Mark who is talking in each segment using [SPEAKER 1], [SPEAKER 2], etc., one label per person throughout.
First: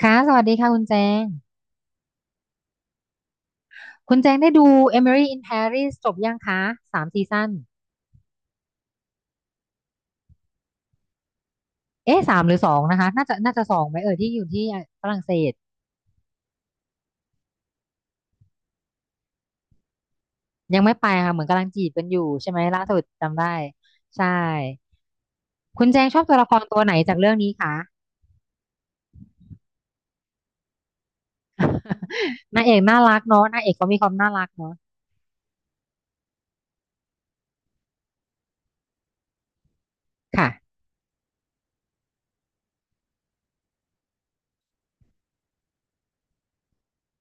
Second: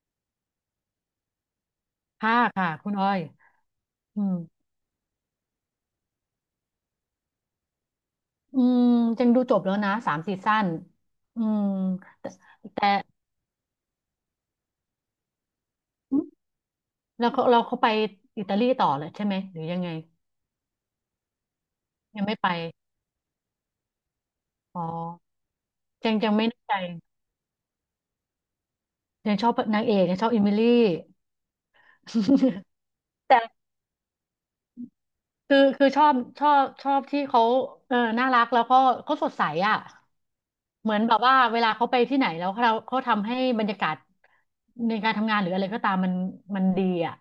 [SPEAKER 1] ค่ะสวัสดีค่ะคุณแจง
[SPEAKER 2] ห้าค่ะคุณอ้อย
[SPEAKER 1] คุณ
[SPEAKER 2] อื
[SPEAKER 1] แจ
[SPEAKER 2] ม
[SPEAKER 1] งได้ดู Emily in Paris จบยังคะ3 ซีซั่น
[SPEAKER 2] อืมจังดูจบแล้วนะสามซีซั่นอืม
[SPEAKER 1] เอ๊ะ
[SPEAKER 2] แต่
[SPEAKER 1] 3 หรือ 2
[SPEAKER 2] แต่
[SPEAKER 1] นะคะน่าจะสองไหมเอ่ยที่อยู่ที่ฝรั่งเศส
[SPEAKER 2] อืมแล้วเขาไปอิตาลีต่อเลยใช่ไหมหรือยังไง
[SPEAKER 1] ยังไม่ไปค่ะเหมือนกำลังจีบกันอยู่
[SPEAKER 2] ยังไม่ไป
[SPEAKER 1] ใช่ไหมล่าสุดจำได้ใช่
[SPEAKER 2] อ๋อ
[SPEAKER 1] คุณแจง
[SPEAKER 2] จั
[SPEAKER 1] ช
[SPEAKER 2] ง
[SPEAKER 1] อบ
[SPEAKER 2] จัง
[SPEAKER 1] ตัว
[SPEAKER 2] ไม่
[SPEAKER 1] ละค
[SPEAKER 2] แน่
[SPEAKER 1] ร
[SPEAKER 2] ใจ
[SPEAKER 1] ตัวไหนจากเรื่องนี้คะ
[SPEAKER 2] ยังชอบนางเอกยังชอบอิมิลี่
[SPEAKER 1] นา งเอกน่ารัก
[SPEAKER 2] แต่
[SPEAKER 1] เนาะนางเอกเขามีความน่ารักเนาะ
[SPEAKER 2] คือชอบชอบที่เขาเออน่ารักแล้วก็เขาสดใสอ่ะ
[SPEAKER 1] ค่ะ
[SPEAKER 2] เหมือนแบบว่าเวลาเขาไปที่ไหนแล้วเขาทำให้บรรยากาศในการทำงานหรืออะไรก็ตามมันดีอ่ะ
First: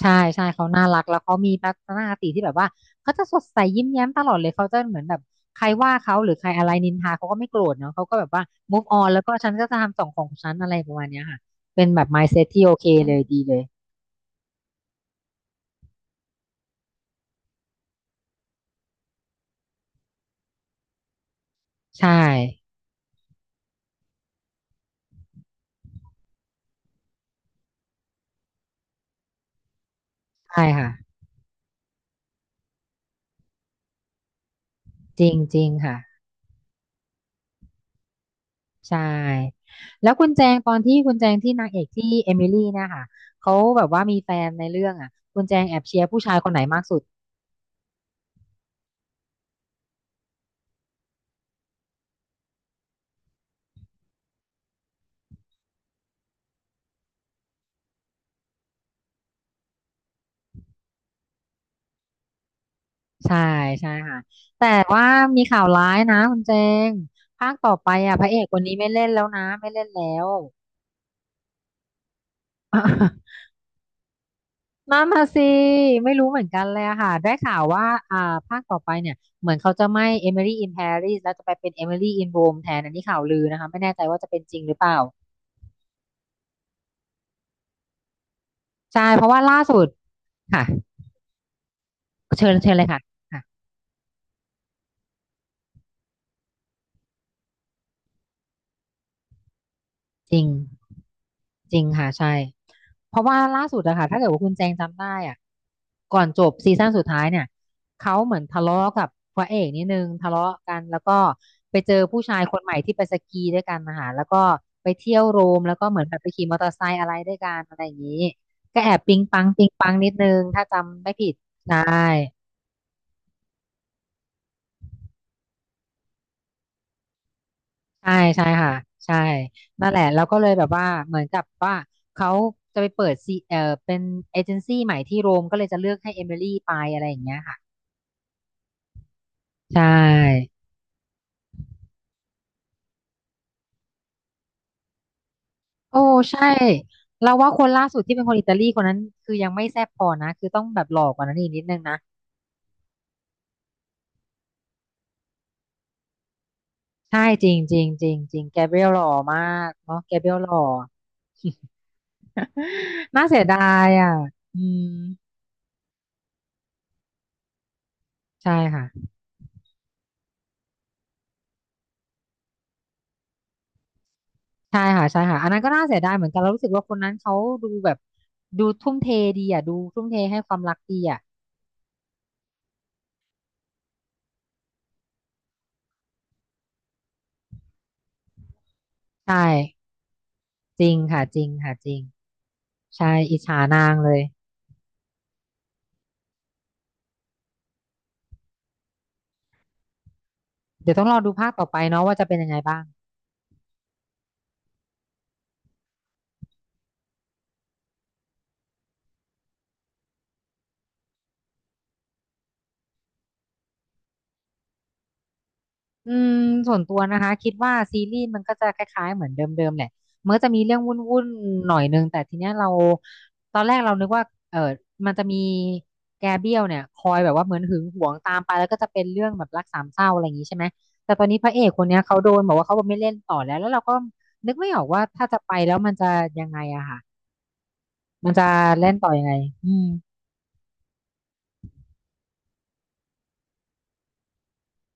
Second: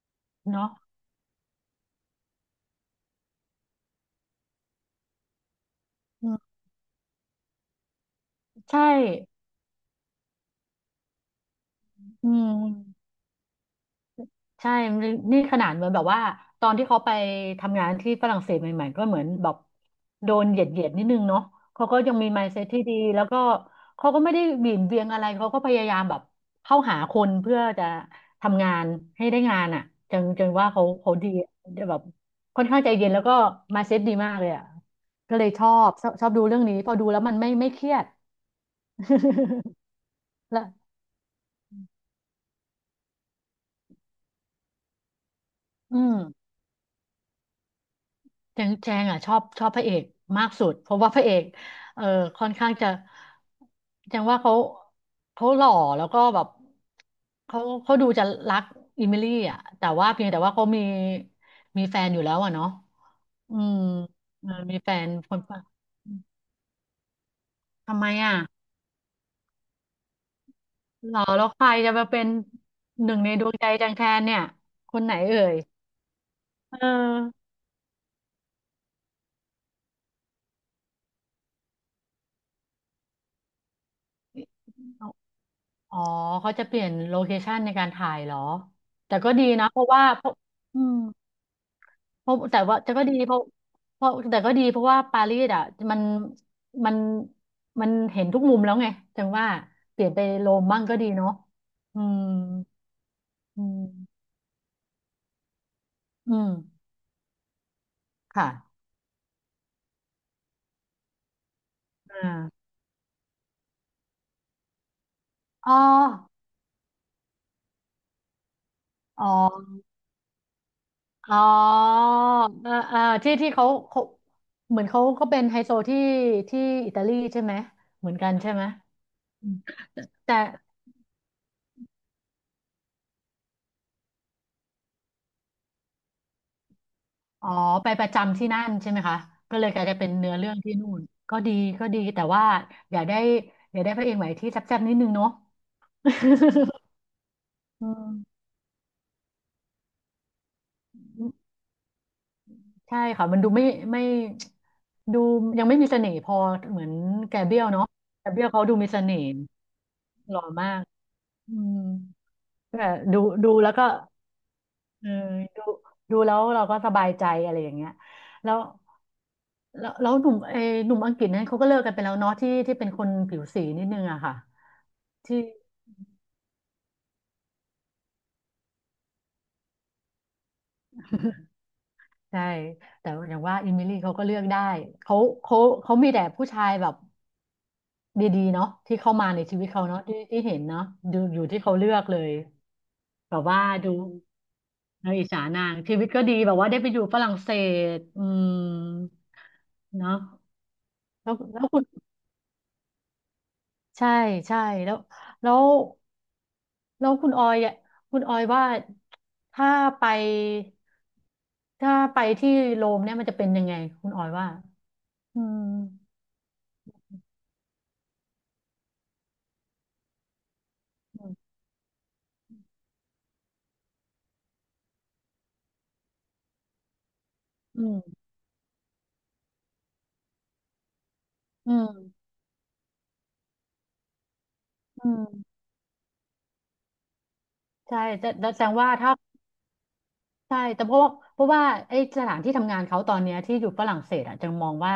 [SPEAKER 1] ใช่ใช่เขา
[SPEAKER 2] เนาะ
[SPEAKER 1] น่ารักแล้วเขามีทัศนคติที่แบบว่าเขาจะสดใสยิ้มแย้มตลอดเลยเขาจะเหมือนแบบใครว่าเขาห
[SPEAKER 2] อื
[SPEAKER 1] รือใครอะไรนินทาเขาก็ไม่โกรธเนาะเขาก็แบบว่า
[SPEAKER 2] ใช่
[SPEAKER 1] move on แล้วก็ฉันก็จะทำสองของฉันอะไรประมาณเนี้ยค่ะเป็นแบบ
[SPEAKER 2] อืม
[SPEAKER 1] mindset ที่โอเคเลยดีเลย
[SPEAKER 2] ใช่นี่นี่ขนาดเหมือนแบบว่าตอนที่เขาไปทำงานที่ฝรั่งเศสใหม่ๆก็เหมือนแบบโดนเหยียดนิดนึงเนาะเขาก็
[SPEAKER 1] ใช่
[SPEAKER 2] ยังมี mindset ที่ดีแล้วก็เขาก็ไม่ได้หวี่นเวียงอะไรเขาก็พยายามแบบเข้าหาคนเพื่อจะทำงานให้ได้งานอ่ะจัง
[SPEAKER 1] ใช่
[SPEAKER 2] ว่าเขา
[SPEAKER 1] ค่ะ
[SPEAKER 2] เขาดีแบบค่อนข้างใจเย็นแล้วก็ mindset ดีมากเลยอ่ะ
[SPEAKER 1] จริ
[SPEAKER 2] ก็
[SPEAKER 1] ง
[SPEAKER 2] เลย
[SPEAKER 1] จ
[SPEAKER 2] ช
[SPEAKER 1] ริง
[SPEAKER 2] อบ
[SPEAKER 1] ค่ะ
[SPEAKER 2] ชอบดูเรื่องนี้พอดูแล้วมันไม่เครียด
[SPEAKER 1] ใช่ แล้วคุณแจง
[SPEAKER 2] แล้ว
[SPEAKER 1] ตอนที่คุณแจงที่นางเอกที่เอมิลี่เนี่ยค่ะเขาแบบว่ามีแฟนในเรื่องอ่ะคุณแจงแอบ
[SPEAKER 2] อื
[SPEAKER 1] เชียร์
[SPEAKER 2] ม
[SPEAKER 1] ผู้ชายคนไหนมากสุด
[SPEAKER 2] แจงอ่ะชอบชอบพระเอกมากสุดเพราะว่าพระเอกเออค่อนข้างจะแจงว่าเขาหล่อแล้วก็แบบเขาเขาดูจะรักอิมิลี่อ่ะแต่ว่าเพียงแต่ว่าเขามีแฟนอยู่แล้วอ่ะเนาะ
[SPEAKER 1] ใช่
[SPEAKER 2] อืม
[SPEAKER 1] ใช่ค่ะ
[SPEAKER 2] เออ
[SPEAKER 1] แต่
[SPEAKER 2] มีแฟ
[SPEAKER 1] ว่า
[SPEAKER 2] นค
[SPEAKER 1] มี
[SPEAKER 2] น
[SPEAKER 1] ข่าวร้ายนะคุณเจงภาคต่อไป
[SPEAKER 2] ทำไม
[SPEAKER 1] อ่ะพระเอ
[SPEAKER 2] อ่ะ
[SPEAKER 1] กคนนี้ไม่เล่นแล้วนะไม่เล่นแล้ว
[SPEAKER 2] หล่อแล้วใครจะมาเป็นหนึ่ง ในดวงใจแจงแทนเนี่ยค
[SPEAKER 1] นั่
[SPEAKER 2] น
[SPEAKER 1] น
[SPEAKER 2] ไหน
[SPEAKER 1] น่ะ
[SPEAKER 2] เอ่
[SPEAKER 1] สิ
[SPEAKER 2] ย
[SPEAKER 1] ไม่รู้เหมือนกัน
[SPEAKER 2] เอ
[SPEAKER 1] เลยอะค่ะได้
[SPEAKER 2] อ
[SPEAKER 1] ข่าวว่าอ่าภาคต่อไปเนี่ยเหมือนเขาจะไม่ Emily in Paris แล้วจะไปเป็น Emily in Rome แทนอันนี้ข่าวลือนะคะไม่แน่ใจว่าจะเป็นจริงหรือเปล่า
[SPEAKER 2] อ๋อเขาจะเปลี่ยนโลเคชันในการถ่ายเหรอ
[SPEAKER 1] ใช่
[SPEAKER 2] แต่
[SPEAKER 1] เพ
[SPEAKER 2] ก็
[SPEAKER 1] ราะว่า
[SPEAKER 2] ดี
[SPEAKER 1] ล่า
[SPEAKER 2] นะ เพ
[SPEAKER 1] สุด
[SPEAKER 2] ราะว่าเพราะ
[SPEAKER 1] ค่ะ
[SPEAKER 2] อืมเพราะ
[SPEAKER 1] เชิญ
[SPEAKER 2] แต่
[SPEAKER 1] เชิญ
[SPEAKER 2] ว่า
[SPEAKER 1] เลย
[SPEAKER 2] แต่
[SPEAKER 1] ค่ะ
[SPEAKER 2] ก็ดีเพ
[SPEAKER 1] ค่ะ
[SPEAKER 2] ราะเพราะแต่ก็ดีเพราะว่าปารีสอ่ะมันมัน มันเห็นทุกมุมแล้วไงจังว่าเปลี่ยนไป
[SPEAKER 1] จริง
[SPEAKER 2] โรมบ้างก็ดีเนาะ
[SPEAKER 1] จริง
[SPEAKER 2] อื
[SPEAKER 1] ค่ะ
[SPEAKER 2] ม
[SPEAKER 1] ใช่ เพราะว่า
[SPEAKER 2] อื
[SPEAKER 1] ล่าสุดอะค่ะถ้า
[SPEAKER 2] ม
[SPEAKER 1] เกิดว่าคุณแจงจำได้อะก่อน
[SPEAKER 2] อื
[SPEAKER 1] จบซี
[SPEAKER 2] ม
[SPEAKER 1] ซั่นสุดท้ายเนี่ยเขาเหมือน
[SPEAKER 2] ค่ะ
[SPEAKER 1] ทะเลาะกับพระเอกนิดนึงทะเลาะกันแล้วก็ไปเจอผู้
[SPEAKER 2] อ่า
[SPEAKER 1] ชายคนใหม่ที่ไปสกีด้วยกันนะคะแล้วก็ไปเที่ยวโรม
[SPEAKER 2] อ๋อ
[SPEAKER 1] แล้วก็เหมือนแบบไปขี่มอเตอร์ไซค์อะไรด้วยกันอะไรอย่างนี้ก็แอบปิ๊ง
[SPEAKER 2] อ๋อ
[SPEAKER 1] ปังปิ๊งปังนิดนึงถ้าจำไม่ผิด
[SPEAKER 2] อ๋อ
[SPEAKER 1] ใช่
[SPEAKER 2] อ่าที่ที่เขาเหมือนเขาก็เป็นไฮโซที่ที่อิตาลีใช่ไหม เหมื
[SPEAKER 1] ใช่
[SPEAKER 2] อนกัน
[SPEAKER 1] ใช่
[SPEAKER 2] ใช่ไหม
[SPEAKER 1] ค่ะใช่นั่นแหละแล้ว
[SPEAKER 2] แต่
[SPEAKER 1] ก็เลยแบบว่าเหมือนกับว่าเขาจะไปเปิดซีเอ่อเป็นเอเจนซี่ใหม่ที่โรมก็เลยจะเลือกให้เอมิลี่ไปอะไรอย่างเงี้ย
[SPEAKER 2] อ๋อ
[SPEAKER 1] ค่ะ
[SPEAKER 2] ไปประจำที่นั่นใช่ไหมคะก็เลย
[SPEAKER 1] ใช
[SPEAKER 2] กลายจะเป็นเนื้อเรื่
[SPEAKER 1] ่
[SPEAKER 2] องที่นู่นก็ดีก็ดีแต่ว่าอย่าได้อย่าได้พระเอกใหม่ที่แซ่บๆนิดนึงเนาะ
[SPEAKER 1] โอ้ใช่เราว่าคน ล่า
[SPEAKER 2] อื
[SPEAKER 1] สุด
[SPEAKER 2] ม
[SPEAKER 1] ที่เป็นคนอิตาลีคนนั้นคือยังไม่แซ่บพอนะคือต้องแบบหล่อกว่านั้นอีกนิดนึงนะ
[SPEAKER 2] ใช่ค่ะมันดูไม่ไม่ดูยังไม่มีเสน่ห์พอเหมือน
[SPEAKER 1] ใช่
[SPEAKER 2] แก
[SPEAKER 1] จริ
[SPEAKER 2] เบรี
[SPEAKER 1] ง
[SPEAKER 2] ยล
[SPEAKER 1] จริง
[SPEAKER 2] เนาะ
[SPEAKER 1] จริง
[SPEAKER 2] แก
[SPEAKER 1] จ
[SPEAKER 2] เบ
[SPEAKER 1] ริ
[SPEAKER 2] รี
[SPEAKER 1] ง
[SPEAKER 2] ยล
[SPEAKER 1] แก
[SPEAKER 2] เขา
[SPEAKER 1] เบ
[SPEAKER 2] ดู
[SPEAKER 1] รีย
[SPEAKER 2] มี
[SPEAKER 1] ลห
[SPEAKER 2] เส
[SPEAKER 1] ล่อ
[SPEAKER 2] น่ห์
[SPEAKER 1] มากเนาะแกเบรี
[SPEAKER 2] ห
[SPEAKER 1] ยล
[SPEAKER 2] ล่อ
[SPEAKER 1] หล่อ
[SPEAKER 2] มากอืมแต่ ดู
[SPEAKER 1] น่าเสียดา
[SPEAKER 2] แล้วก็
[SPEAKER 1] ยอ่ะอืม
[SPEAKER 2] เออดูดูแล้วเราก็สบายใจอะไรอย่างเงี้ย
[SPEAKER 1] ใช่
[SPEAKER 2] แล้ว
[SPEAKER 1] ค่ะ
[SPEAKER 2] แล้วแล้วหนุ่มเออหนุ่มอังกฤษนั้นเขาก็เลิกกันไปแล้วเนาะที่ที่เป็นคนผิวสีนิดนึงอะค่ะ
[SPEAKER 1] ใช่ค่ะใช่
[SPEAKER 2] ที่
[SPEAKER 1] ค่ะอันนั้นก็น่าเสียดายเหมือนกันเรารู้สึกว่าคนนั้นเขาดูแบบดูทุ่มเทดีอ่ะดูทุ่มเทให้ความรักดีอ่ะ
[SPEAKER 2] ใช่แต่อย่างว่าอิมิลี่เขาก็เลือกได้เขาเขาเขามีแต่ผู้ชายแบบดีๆเนาะที่เข้ามา
[SPEAKER 1] ใช่
[SPEAKER 2] ในชีวิตเขาเนาะที่ที่เห็นเนาะ
[SPEAKER 1] จริง
[SPEAKER 2] ดู
[SPEAKER 1] ค่ะจ
[SPEAKER 2] อยู่
[SPEAKER 1] ริง
[SPEAKER 2] ที่
[SPEAKER 1] ค่ะ
[SPEAKER 2] เขาเลื
[SPEAKER 1] จริ
[SPEAKER 2] อ
[SPEAKER 1] ง
[SPEAKER 2] กเลย
[SPEAKER 1] ใช่
[SPEAKER 2] แบ
[SPEAKER 1] อิจ
[SPEAKER 2] บ
[SPEAKER 1] ฉา
[SPEAKER 2] ว่า
[SPEAKER 1] นา
[SPEAKER 2] ดู
[SPEAKER 1] งเลย
[SPEAKER 2] เราอิจฉานางชีวิตก็ดีแบบว่าได้ไปอยู่ฝรั่งเศสอืมเนาะ
[SPEAKER 1] เดี๋ยวต้องรอดู
[SPEAKER 2] แล้ว
[SPEAKER 1] ภาค
[SPEAKER 2] แล้
[SPEAKER 1] ต่
[SPEAKER 2] ว
[SPEAKER 1] อไป
[SPEAKER 2] คุณ
[SPEAKER 1] เนาะว่าจะเป็นยังไงบ้าง
[SPEAKER 2] ใช่ใช่แล้วแล้วแล้วคุณออยอะคุณออยว่าถ้าไปถ้าไปที่โรมเนี่ยมันจะเป็นยังไงคุณออยว่าอืม
[SPEAKER 1] อืมส่วนตัวนะคะคิดว่าซีรีส์มันก็จะคล้ายๆเหมือนเดิมๆแหละมันก็จะมีเรื่องวุ่นๆหน่อยนึงแต่ทีเนี้ยเราตอนแรกเรานึกว่าเออมันจะมีแกเบี้ยวเนี่ยคอยแบบว่าเหมือนหึ
[SPEAKER 2] อื
[SPEAKER 1] งหวง
[SPEAKER 2] ม
[SPEAKER 1] ตามไปแล้วก็จะเป็นเรื่องแบบรักสามเศร้าอะไรอย่างนี้ใช่ไหมแต่ตอนนี้พระเอก
[SPEAKER 2] อื
[SPEAKER 1] คน
[SPEAKER 2] ม
[SPEAKER 1] เนี้ยเขาโดนบอกว่าเขาไม่เล่นต่อแล้วแล้วเราก็นึกไม่ออกว่า
[SPEAKER 2] อืม
[SPEAKER 1] ถ้าจะไปแล้วมันจะยังไงอะค่ะ
[SPEAKER 2] ใช่แต่
[SPEAKER 1] มันจะ
[SPEAKER 2] แต่แสดงว่า
[SPEAKER 1] เล่นต่อ
[SPEAKER 2] ถ้า
[SPEAKER 1] ยังไงอืม
[SPEAKER 2] ใช่แต่เพราะว่าไอ้สถานที่ทำงานเขาตอนเนี้ยที่อยู่ฝรั่งเศสอ่ะจะมองว่า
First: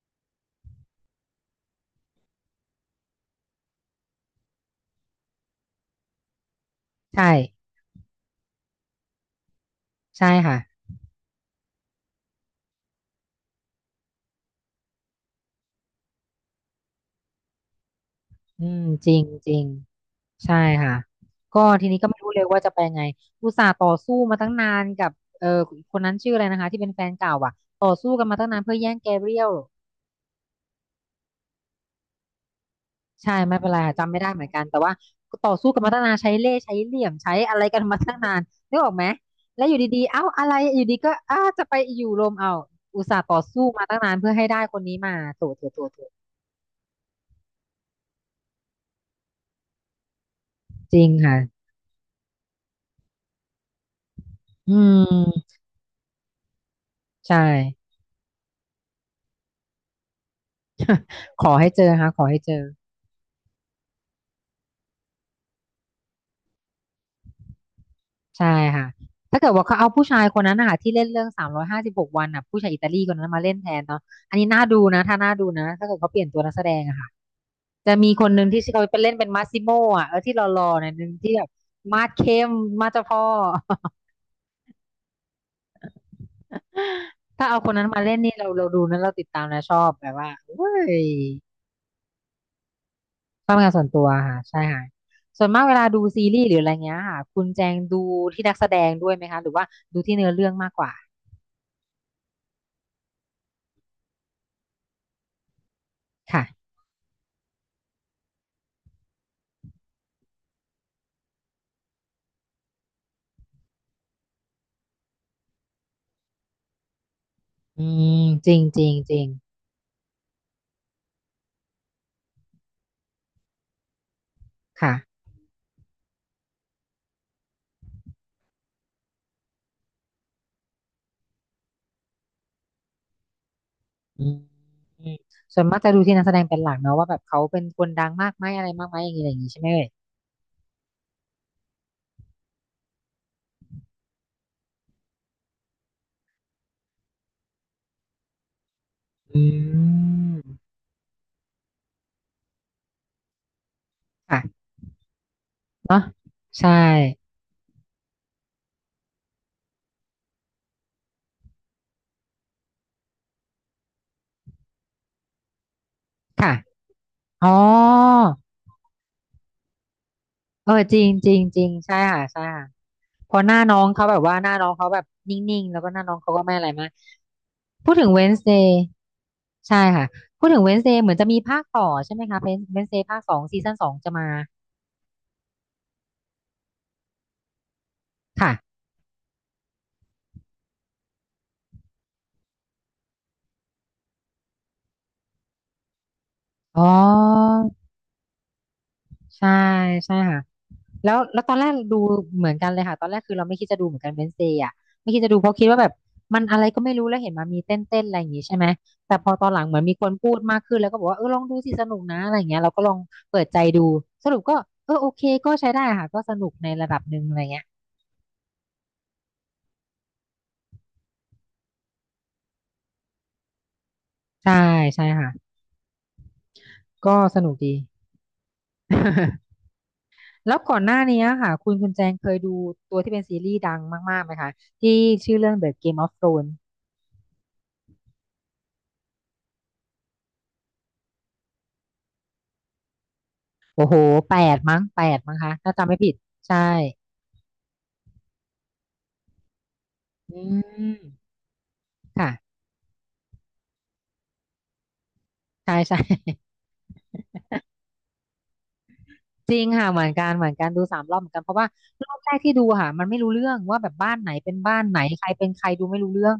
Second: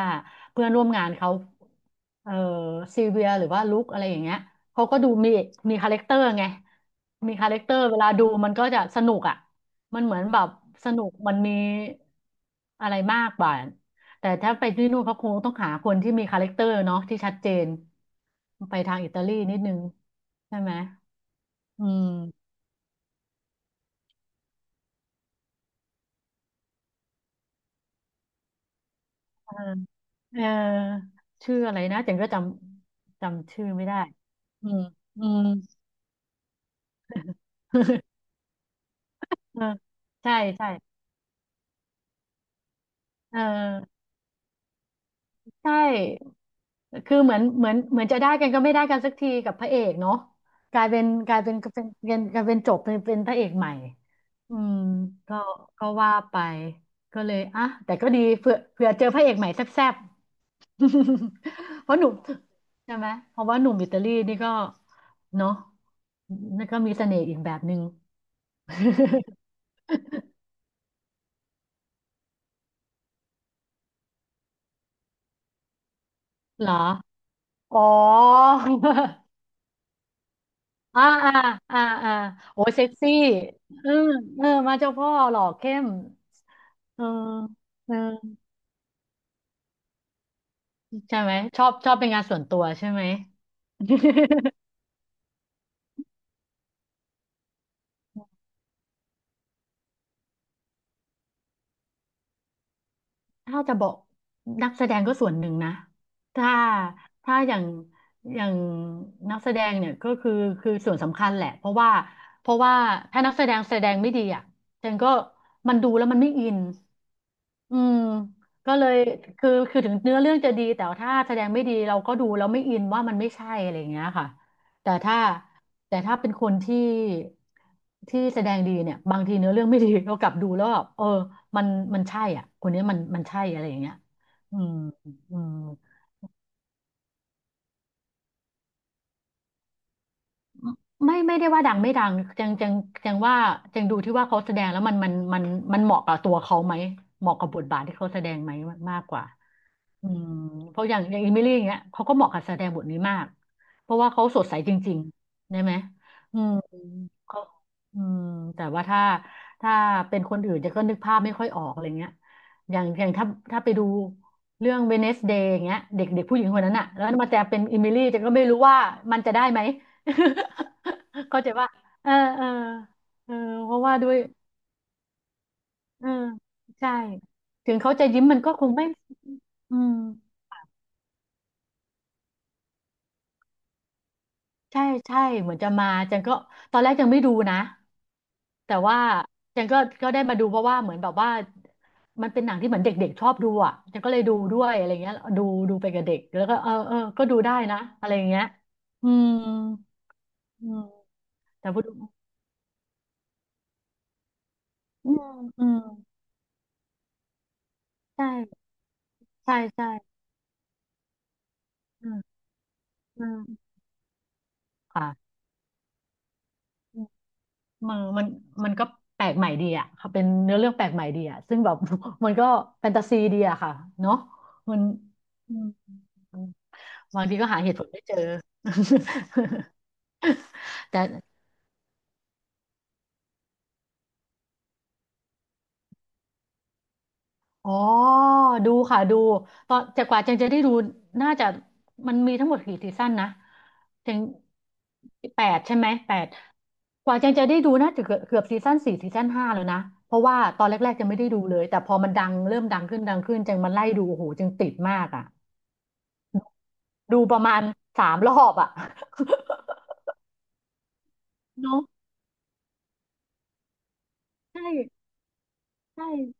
[SPEAKER 2] เพื่อนร่วมงานเขาเอ่อซีเวียหรือว่าลุคอะไรอย่างเงี้ยเขาก็ดูมีคาแรคเตอร์ไง
[SPEAKER 1] ใช่
[SPEAKER 2] มีคาแรคเตอร์เวลาดูมันก็จะสนุกอ่ะมันเหมือน
[SPEAKER 1] ใช่
[SPEAKER 2] แบบ
[SPEAKER 1] ค่ะ
[SPEAKER 2] สนุกมันมีอะไรมากกว่าแต่ถ้าไปที่นู่นเขาคงต้องหาคนที่มีคาแรคเตอร์เนาะที่ชัดเจน
[SPEAKER 1] อื
[SPEAKER 2] ไป
[SPEAKER 1] ม
[SPEAKER 2] ทาง
[SPEAKER 1] จ
[SPEAKER 2] อิ
[SPEAKER 1] ริ
[SPEAKER 2] ตา
[SPEAKER 1] ง
[SPEAKER 2] ลี
[SPEAKER 1] จ
[SPEAKER 2] นิ
[SPEAKER 1] ริ
[SPEAKER 2] ด
[SPEAKER 1] ง
[SPEAKER 2] นึง
[SPEAKER 1] ใช่
[SPEAKER 2] ใช่ไหม
[SPEAKER 1] ค่ะก็
[SPEAKER 2] อื
[SPEAKER 1] ทีนี้ก็ไม่รู้เลย
[SPEAKER 2] ม
[SPEAKER 1] ว่าจะไปยังไงอุตส่าห์ต่อสู้มาตั้งนานกับเออคนนั้นชื่ออะไรนะคะที่เป็นแฟนเก่าอ่ะต่อสู้กันมาตั้งนานเพื่อแย่งแกเรียล
[SPEAKER 2] เออชื่ออะไรนะจังก็จำ
[SPEAKER 1] ใช่ไม่
[SPEAKER 2] ชื่
[SPEAKER 1] เป็
[SPEAKER 2] อ
[SPEAKER 1] นไร
[SPEAKER 2] ไม่
[SPEAKER 1] ค่ะ
[SPEAKER 2] ได้
[SPEAKER 1] จำไม่ได้เหมือนกัน
[SPEAKER 2] อื
[SPEAKER 1] แต่
[SPEAKER 2] ม
[SPEAKER 1] ว่า
[SPEAKER 2] อืม
[SPEAKER 1] ต่อสู้กันมาตั้งนานใช้เล่ห์ใช้เหลี่ยมใช้อะไรกันมาตั้ง นานนึกออกไหม
[SPEAKER 2] เอ
[SPEAKER 1] แล้
[SPEAKER 2] อ
[SPEAKER 1] วอยู่ดีๆเอ้า
[SPEAKER 2] ใช่
[SPEAKER 1] อะไร
[SPEAKER 2] ใช่
[SPEAKER 1] อยู่ดีก็อ้าจะไปอยู่รวมเอาอุตส่าห์ต่
[SPEAKER 2] เออ
[SPEAKER 1] อสู้มาตั้งนานเพื่อให้ได้คนนี้มาโถโถ
[SPEAKER 2] ใช
[SPEAKER 1] โถโถ
[SPEAKER 2] ่ คือเหมือนเหมือนจะได้กันก็ไม่ได้กันสักทีกับพระเอกเนาะกลาย
[SPEAKER 1] จ
[SPEAKER 2] เป็
[SPEAKER 1] ริ
[SPEAKER 2] น
[SPEAKER 1] งค่ะ
[SPEAKER 2] กลายเป็นจบเป็นพระเอกใหม่อื
[SPEAKER 1] อื
[SPEAKER 2] มก็
[SPEAKER 1] ม
[SPEAKER 2] ก็ว่าไปก็เล
[SPEAKER 1] ใช
[SPEAKER 2] ยอ่ะ
[SPEAKER 1] ่
[SPEAKER 2] แต่ก็ดีเผื่อเจอพระเอกใหม่แซ่บๆ
[SPEAKER 1] ขอให้เจ
[SPEAKER 2] เพ
[SPEAKER 1] อ
[SPEAKER 2] ราะหนุ่
[SPEAKER 1] ค่ะ
[SPEAKER 2] ม
[SPEAKER 1] ขอให้เจอ
[SPEAKER 2] ใช่ไหมเพราะว่าหนุ่มอิตาลีนี่ก็เนาะนี่ก็มีเสน่ห์อีกแบบหนึ่ง
[SPEAKER 1] ใช่ค่ะ ถ้าเกิดว่าเขาเอาผู้ชายคนนั้นนะคะที่เล่นเรื่อง356 วันอ่ะผู้ชายอิตาลีคนนั้นมาเล่นแทนเนาะอันนี้น่าดูนะถ้าน่าดูนะถ้าเกิดเขาเปลี่ยนตัวนักแส
[SPEAKER 2] เหร
[SPEAKER 1] ด
[SPEAKER 2] อ
[SPEAKER 1] งอะค่ะ
[SPEAKER 2] อ๋อ
[SPEAKER 1] จะมีคนหนึ่งที่เขาไปเล่นเป็นมาซิโมอ่ะเออที่หล่อๆหน่อย
[SPEAKER 2] อ่า
[SPEAKER 1] นึง
[SPEAKER 2] อ่า
[SPEAKER 1] ที่แบบ
[SPEAKER 2] อ่า
[SPEAKER 1] มาด
[SPEAKER 2] อ่า
[SPEAKER 1] เข้ม
[SPEAKER 2] โอ้ยเซ็
[SPEAKER 1] มา
[SPEAKER 2] ก
[SPEAKER 1] ดเจ้า
[SPEAKER 2] ซี่
[SPEAKER 1] พ่อ
[SPEAKER 2] เออ เออมาเจ้าพ่อหล่อเข้มเออ
[SPEAKER 1] ถ้าเอาคนนั้น
[SPEAKER 2] เอ
[SPEAKER 1] มาเล่นนี่
[SPEAKER 2] อ
[SPEAKER 1] เราดูนะเราติดตามนะชอบแบบว่าเว้ย
[SPEAKER 2] ใช่ไหมชอบชอบเป็นงานส่วนตัวใช่ไหม
[SPEAKER 1] ชอบงานส่วนตัวค่ะใช่ ค่ะส่วนมากเวลาดูซีรีส์หรืออะไรเงี้ยค่ะคุณแจงดูที่นักแสดงด้วยไหมคะหรือว่าดูที่เนื้อเรื่องมากกว่า
[SPEAKER 2] ถ้าจะบอกนักแสดงก็ส่วนหนึ่งนะถ้า
[SPEAKER 1] ค่ะ
[SPEAKER 2] ถ้าอย่างอย่างนักแสดงเนี่ยก็คือคือส่วนสำคัญแหละเพราะว่าถ้านักแสดงแสดงไม่ดีอ่ะฉันก็มันดูแล้วมันไม่อิน อื
[SPEAKER 1] อื
[SPEAKER 2] ม
[SPEAKER 1] มจริง
[SPEAKER 2] ก็
[SPEAKER 1] จ
[SPEAKER 2] เล
[SPEAKER 1] ริง
[SPEAKER 2] ย
[SPEAKER 1] จริง
[SPEAKER 2] คือถึงเนื้อเรื่องจะดีแต่ว่าถ้าแสดงไม่ดีเราก็ดูแล้วไม่อินว่ามันไม่ใช่อะไรอย่างเงี้ยค่ะแต่ถ้า
[SPEAKER 1] ค่ะ
[SPEAKER 2] แต่ถ้าเป็นคนที่แสดงดีเนี่ยบางทีเนื้อเรื่องไม่ดีเรากลับดูแล้วแบบเออมันมันใช่อ่ะคนนี้มันใช่อะไรอย่างเงี้ย
[SPEAKER 1] อืม
[SPEAKER 2] อืม
[SPEAKER 1] อืม
[SPEAKER 2] อืม
[SPEAKER 1] ส่วนมากจะดูที่นักแสดงเป็นหลักเนอะว่าแบบเขาเป็นคนดังมากไหมอะไรมากไหมอย่างนี้อะไรอย่างนี้ใช่ไหมเอ่ย
[SPEAKER 2] ไม่ได้ว่าดังไม่ดังจังจังจังว่าจังดูที่ว่าเขาแสดงแล้วมันเหมาะกับตัวเขาไหมเหมาะกับบทบาทที่เขาแสดงไหมมากกว่า
[SPEAKER 1] อื
[SPEAKER 2] อืม
[SPEAKER 1] ม
[SPEAKER 2] เพราะอย่างอิมิลี่อย่างเงี้ยเขาก็เหมาะกับแสดงบทนี้มากเพราะว่าเขาสดใส
[SPEAKER 1] ค่ะ
[SPEAKER 2] จริงๆได้ไหม
[SPEAKER 1] เนอะ
[SPEAKER 2] อืม
[SPEAKER 1] ใช่
[SPEAKER 2] เขาอืมแต่ว่าถ้าเป็นคนอื่นจะก็นึกภาพไม่ค่อยออกอะไรเงี้ยอย่างถ้าไปดูเรื่องเวนเนสเดย์อย่างเงี้ยเด็กเด็กผู้หญิง
[SPEAKER 1] ค่ะ
[SPEAKER 2] คนนั้นอะแล้วมาแจะ
[SPEAKER 1] อ๋
[SPEAKER 2] เป็นอิมิลี่จะ
[SPEAKER 1] อ
[SPEAKER 2] ก็ไม่รู้ว่ามันจะได้ไหม
[SPEAKER 1] เออจริงจ ริง
[SPEAKER 2] เข้าใจ
[SPEAKER 1] จริ
[SPEAKER 2] ว่า
[SPEAKER 1] งใช่
[SPEAKER 2] เออ
[SPEAKER 1] ค่ะใช่
[SPEAKER 2] เออ
[SPEAKER 1] ค่ะ
[SPEAKER 2] เอ
[SPEAKER 1] เพ
[SPEAKER 2] อ
[SPEAKER 1] อหน้า
[SPEAKER 2] เพ
[SPEAKER 1] น้อ
[SPEAKER 2] ราะ
[SPEAKER 1] ง
[SPEAKER 2] ว่า
[SPEAKER 1] เขา
[SPEAKER 2] ด้ว
[SPEAKER 1] แบ
[SPEAKER 2] ย
[SPEAKER 1] บว่าหน้าน้องเขาแบบนิ่งๆแล้วก็หน้า
[SPEAKER 2] เออ
[SPEAKER 1] น้องเขาก็ไม่อะไรมาก
[SPEAKER 2] ใช่ถึง
[SPEAKER 1] พู
[SPEAKER 2] เขา
[SPEAKER 1] ด
[SPEAKER 2] จะ
[SPEAKER 1] ถึงเว
[SPEAKER 2] ยิ้ม
[SPEAKER 1] น
[SPEAKER 2] มัน
[SPEAKER 1] ส์
[SPEAKER 2] ก็
[SPEAKER 1] เด
[SPEAKER 2] คง
[SPEAKER 1] ย์
[SPEAKER 2] ไม่อื
[SPEAKER 1] ใช่
[SPEAKER 2] ม
[SPEAKER 1] ค่ะพูดถึงเวนส์เดย์เหมือนจะมีภาคต่อใช่ไหมคะเป็นเวนส์เดย์ภาคสองซีซั่นสองจะมา
[SPEAKER 2] ใช่ใช่เหมือนจะมาจันก็ตอนแรกยังไม่ดูนะแต่
[SPEAKER 1] ค่ะ
[SPEAKER 2] ว่าจันก็ได้มาดูเพราะว่าเหมือนแบบว่ามันเป็นหนังที่เหมือนเด็กๆชอบดูอ่ะจันก็เลยดูด้วยอะไรเงี้ยดูไปกับเด็กแล้วก็เออ
[SPEAKER 1] อ๋
[SPEAKER 2] เออก็ดู
[SPEAKER 1] อ
[SPEAKER 2] ได้นะอะไรอย่างเงี้ยอืม
[SPEAKER 1] ใช่ใช่ค่ะ
[SPEAKER 2] อืม
[SPEAKER 1] แล้วตอนแร
[SPEAKER 2] แต่
[SPEAKER 1] ก
[SPEAKER 2] พอดู
[SPEAKER 1] ดูเหมือนกันเลยค่ะ ตอนแรกคือเราไม่คิดจะดูเหมือนกันเบน n เ s ย์อ่ะไม่
[SPEAKER 2] อื
[SPEAKER 1] คิดจะ
[SPEAKER 2] ม
[SPEAKER 1] ดูเพราะ
[SPEAKER 2] อื
[SPEAKER 1] คิด
[SPEAKER 2] ม
[SPEAKER 1] ว่าแบบมันอะไรก็ไม่รู้แล้วเห็นมามีเต้นเต้นอะไรอ
[SPEAKER 2] ใช่
[SPEAKER 1] ย่างงี้ใช่ไหม แต่พอตอน
[SPEAKER 2] ใช่
[SPEAKER 1] หลังเหมือน
[SPEAKER 2] ใช่
[SPEAKER 1] มีคนพูดมากขึ้นแล้วก็บอกว่าเออลองดูสิสนุก
[SPEAKER 2] อื
[SPEAKER 1] นะ
[SPEAKER 2] ม
[SPEAKER 1] อะไรอย่างเงี้ยเราก็ลอง
[SPEAKER 2] อืม
[SPEAKER 1] เปิดใจดูสรุปก็เออโอเค
[SPEAKER 2] ค่ะ
[SPEAKER 1] ก็ใช้ได้ค่ะก็สนุกในระดับหนึ่งอะไรเงี้ย
[SPEAKER 2] มันมันมันก็แปลกใหม่ดีอ่ะค่ะเป็นเนื้อเรื่องแปลกใหม่ดีอ่ะซึ่งแบบ มันก็แฟนตาซีดีอ่ะค่ะเนาะ
[SPEAKER 1] ใช่
[SPEAKER 2] มัน
[SPEAKER 1] ใช่ค่ะ
[SPEAKER 2] อืม
[SPEAKER 1] ก็
[SPEAKER 2] บางที
[SPEAKER 1] ส
[SPEAKER 2] ก็
[SPEAKER 1] นุก
[SPEAKER 2] หาเห
[SPEAKER 1] ดี
[SPEAKER 2] ตุ ผลไม่เจอ
[SPEAKER 1] แล้วก่อนห
[SPEAKER 2] แต่
[SPEAKER 1] น้านี้ค่ะคุณแจงเคยดูตัวที่เป็นซีรีส์ดังมากๆไหมคะที่ชื่อเรื่อง The Game of Thrones
[SPEAKER 2] อ๋อดูค่ะดูตอนแต่กว่าเจงจะได้ดูน่าจะมันมีทั้งหมดกี่ซีซั่นนะ
[SPEAKER 1] โอ้โห
[SPEAKER 2] เจง
[SPEAKER 1] 8มั้งแปดมั้ง
[SPEAKER 2] แป
[SPEAKER 1] คะ
[SPEAKER 2] ด
[SPEAKER 1] ถ้า
[SPEAKER 2] ใช่ไห
[SPEAKER 1] จำ
[SPEAKER 2] ม
[SPEAKER 1] ไม่ผิด
[SPEAKER 2] แปด
[SPEAKER 1] ใช่
[SPEAKER 2] กว่าเจงจะได้ดูน่าจะเกือบซีซั่นสี่ซีซั่นห้าแล้วนะเพราะ
[SPEAKER 1] อื
[SPEAKER 2] ว่าตอนแรกๆจะ
[SPEAKER 1] ม
[SPEAKER 2] ไม่ได้ดูเลยแต่พอมันดั
[SPEAKER 1] ค่ะ
[SPEAKER 2] งเริ่มดังขึ้นดังขึ้นเจงมันไล่ดูโอ้โหเจงติดมากอ่ะ
[SPEAKER 1] ใช่ใช่
[SPEAKER 2] ดูประมาณสามรอบอ่ะ
[SPEAKER 1] จริงค่ะเหมือนกันเหมือนกันดู3 รอบเหมือนกันเพราะว่า
[SPEAKER 2] เนาะ
[SPEAKER 1] รอบแรกที่ดูค่ะมันไม่รู้เรื่องว่าแบบบ้านไหนเป็น
[SPEAKER 2] ใช่
[SPEAKER 1] บ้านไหนใครเป็นใครดูไม่
[SPEAKER 2] ใช่
[SPEAKER 1] รู้เรื่อง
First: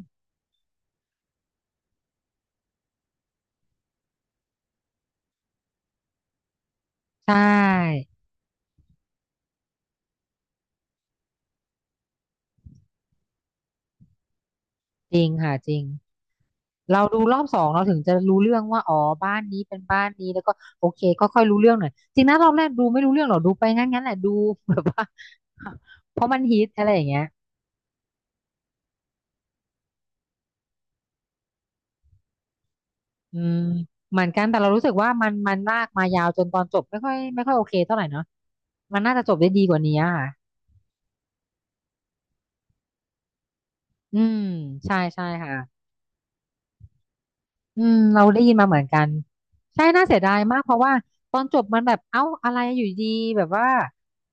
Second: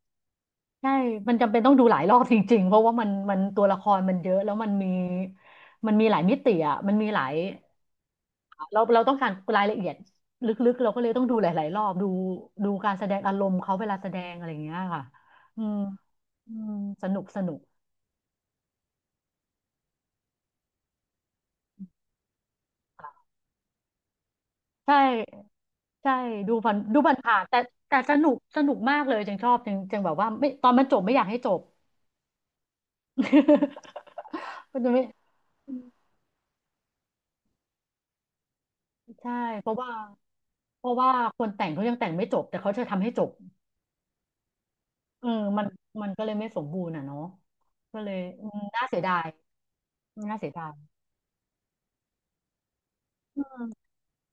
[SPEAKER 2] ใช่มันจำเป็นต้องดูหลายรอบจริงๆเพราะว่ามันตัวละครมันเยอะแล้วมันมีหลายมิติอ่ะมันมีหลา
[SPEAKER 1] ใช
[SPEAKER 2] ย
[SPEAKER 1] ่
[SPEAKER 2] เราต้องการรายละเอียดลึกๆเราก็เลยต้องดูหลายๆรอบดูดูการแสดงอารมณ์เขาเวลาแสดงอะไรอย่างเงี้ยค่ะ
[SPEAKER 1] จริงค่ะ
[SPEAKER 2] อื
[SPEAKER 1] จ
[SPEAKER 2] ม
[SPEAKER 1] ริง
[SPEAKER 2] อืม
[SPEAKER 1] เรา
[SPEAKER 2] ส
[SPEAKER 1] ดู
[SPEAKER 2] นุก
[SPEAKER 1] ร
[SPEAKER 2] ส
[SPEAKER 1] อบ
[SPEAKER 2] นุ
[SPEAKER 1] ส
[SPEAKER 2] ก
[SPEAKER 1] องเราถึงจะรู้เรื่องว่าอ๋อบ้านนี้เป็นบ้านนี้แล้วก็โอเคก็ค่อยรู้เรื่องหน่อยจริงนะรอบแรกดูไม่รู้
[SPEAKER 2] ค่ะ
[SPEAKER 1] เรื่องหรอกดูไปงั้นงั้นแหละดูแบบ
[SPEAKER 2] ใช่
[SPEAKER 1] ว่า
[SPEAKER 2] ใช่
[SPEAKER 1] เพราะมัน
[SPEAKER 2] ดู
[SPEAKER 1] ฮิต
[SPEAKER 2] ผ่าน
[SPEAKER 1] อะไรอ
[SPEAKER 2] ดู
[SPEAKER 1] ย่าง
[SPEAKER 2] ผ่าน
[SPEAKER 1] เงี้ย
[SPEAKER 2] ผ่านแต่สนุกสนุกมากเลยจังชอบจังจังแบบว่าไม่ตอนมันจบไม่อยากให้จบ
[SPEAKER 1] อืม เหมือนกันแต่เรา
[SPEAKER 2] มั
[SPEAKER 1] รู้
[SPEAKER 2] น
[SPEAKER 1] สึ
[SPEAKER 2] จะ
[SPEAKER 1] ก
[SPEAKER 2] ไม่
[SPEAKER 1] ว่ามัน
[SPEAKER 2] อื
[SPEAKER 1] ลา
[SPEAKER 2] ม
[SPEAKER 1] กมายาวจนตอนจบไม่ค่อยไม่ค่อยโอเคเท่าไหร่เนาะมันน่าจะจ
[SPEAKER 2] ใช่
[SPEAKER 1] บได้ดี
[SPEAKER 2] เพ
[SPEAKER 1] ก
[SPEAKER 2] ราะ
[SPEAKER 1] ว่า
[SPEAKER 2] ว่า
[SPEAKER 1] นี้อะค่ะ
[SPEAKER 2] เพราะว่าคนแต่งเขายังแต่งไม่จบแต่เขาจะทำให้จบ
[SPEAKER 1] อืมใช่ใช่
[SPEAKER 2] เออ
[SPEAKER 1] ค่ะ
[SPEAKER 2] มันมันก็เลยไม่สมบูรณ์อ่ะเนาะ
[SPEAKER 1] อืม
[SPEAKER 2] ก็เลย
[SPEAKER 1] เราได้
[SPEAKER 2] อื
[SPEAKER 1] ยิน
[SPEAKER 2] ม
[SPEAKER 1] มาเหมือ
[SPEAKER 2] น่า
[SPEAKER 1] น
[SPEAKER 2] เสี
[SPEAKER 1] กั
[SPEAKER 2] ย
[SPEAKER 1] น
[SPEAKER 2] ดาย
[SPEAKER 1] ใช่น่าเสียดา
[SPEAKER 2] น่า
[SPEAKER 1] ย
[SPEAKER 2] เสีย
[SPEAKER 1] มาก
[SPEAKER 2] ดา
[SPEAKER 1] เพ
[SPEAKER 2] ย
[SPEAKER 1] ราะว่าตอนจบมันแบบเอ้าอะไรอยู่ดีแบบว่า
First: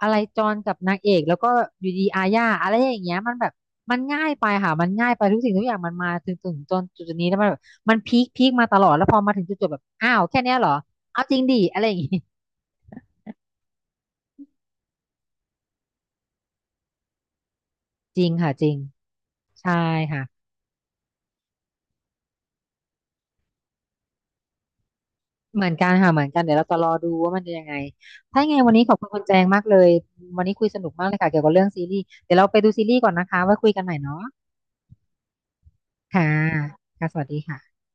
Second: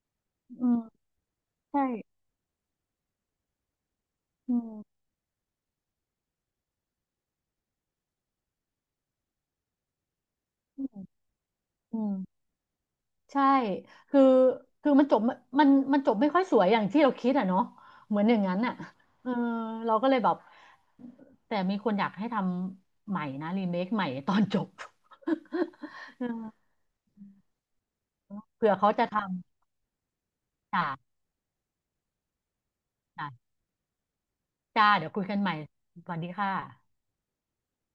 [SPEAKER 1] อะไรจอน
[SPEAKER 2] อื
[SPEAKER 1] กับ
[SPEAKER 2] ม
[SPEAKER 1] นางเอกแล้วก็
[SPEAKER 2] ใช่
[SPEAKER 1] อยู่ดีอาญาอะไรอย่างเงี้ยมันแบบมันง่ายไป
[SPEAKER 2] อื
[SPEAKER 1] ค่ะ
[SPEAKER 2] ม
[SPEAKER 1] มันง่ายไปทุกสิ่งทุกอย่างมันมาถึงจนจุดนี้แล้วมันแบบมันพีคพีคมาตลอดแล้วพอมาถึงจุดจบแบบอ้าวแค่เนี้ยเหรอ
[SPEAKER 2] อืม
[SPEAKER 1] เอาจริงดิอะไรอย่า
[SPEAKER 2] อื
[SPEAKER 1] งงี้
[SPEAKER 2] ม ใช่คือคือมันจบมันจบไม่ค่อยสวยอย่างที่เราคิดอ่ะเนาะเห
[SPEAKER 1] จ
[SPEAKER 2] มือ
[SPEAKER 1] ริ
[SPEAKER 2] น
[SPEAKER 1] ง
[SPEAKER 2] อย่าง
[SPEAKER 1] ค่ะ
[SPEAKER 2] นั้น
[SPEAKER 1] จริ
[SPEAKER 2] อ่ะ
[SPEAKER 1] ง
[SPEAKER 2] เออ
[SPEAKER 1] ใช่
[SPEAKER 2] เราก็เลย
[SPEAKER 1] ค่ะ
[SPEAKER 2] แบบแต่มีคนอยากให้ทำใหม่นะรีเมคใหม่ตอนจบ
[SPEAKER 1] เหมือนกันค่ะเห
[SPEAKER 2] เอ
[SPEAKER 1] มื
[SPEAKER 2] อ
[SPEAKER 1] อนกันเดี๋ยวเราจะรอดูว่ามันจะยังไงถ้ายังไง
[SPEAKER 2] เผื่
[SPEAKER 1] วั
[SPEAKER 2] อ
[SPEAKER 1] นนี้
[SPEAKER 2] เขา
[SPEAKER 1] ขอบคุ
[SPEAKER 2] จะ
[SPEAKER 1] ณ
[SPEAKER 2] ท
[SPEAKER 1] คุณแจงมากเลยวันนี้คุย
[SPEAKER 2] ำ
[SPEAKER 1] สนุกมากเล
[SPEAKER 2] จ
[SPEAKER 1] ยค่ะเกี่ยวกับเรื่องซีรีส์เดี๋ยวเราไปดูซีรีส์ก่อนนะคะ
[SPEAKER 2] ้ะ
[SPEAKER 1] ไว้คุยกันใหม่เนาะ
[SPEAKER 2] จ้า เดี๋ยวคุยกันใหม่สวัส
[SPEAKER 1] ค่ะ
[SPEAKER 2] ดีค่ะ
[SPEAKER 1] ค่ะสวัสดีค่ะ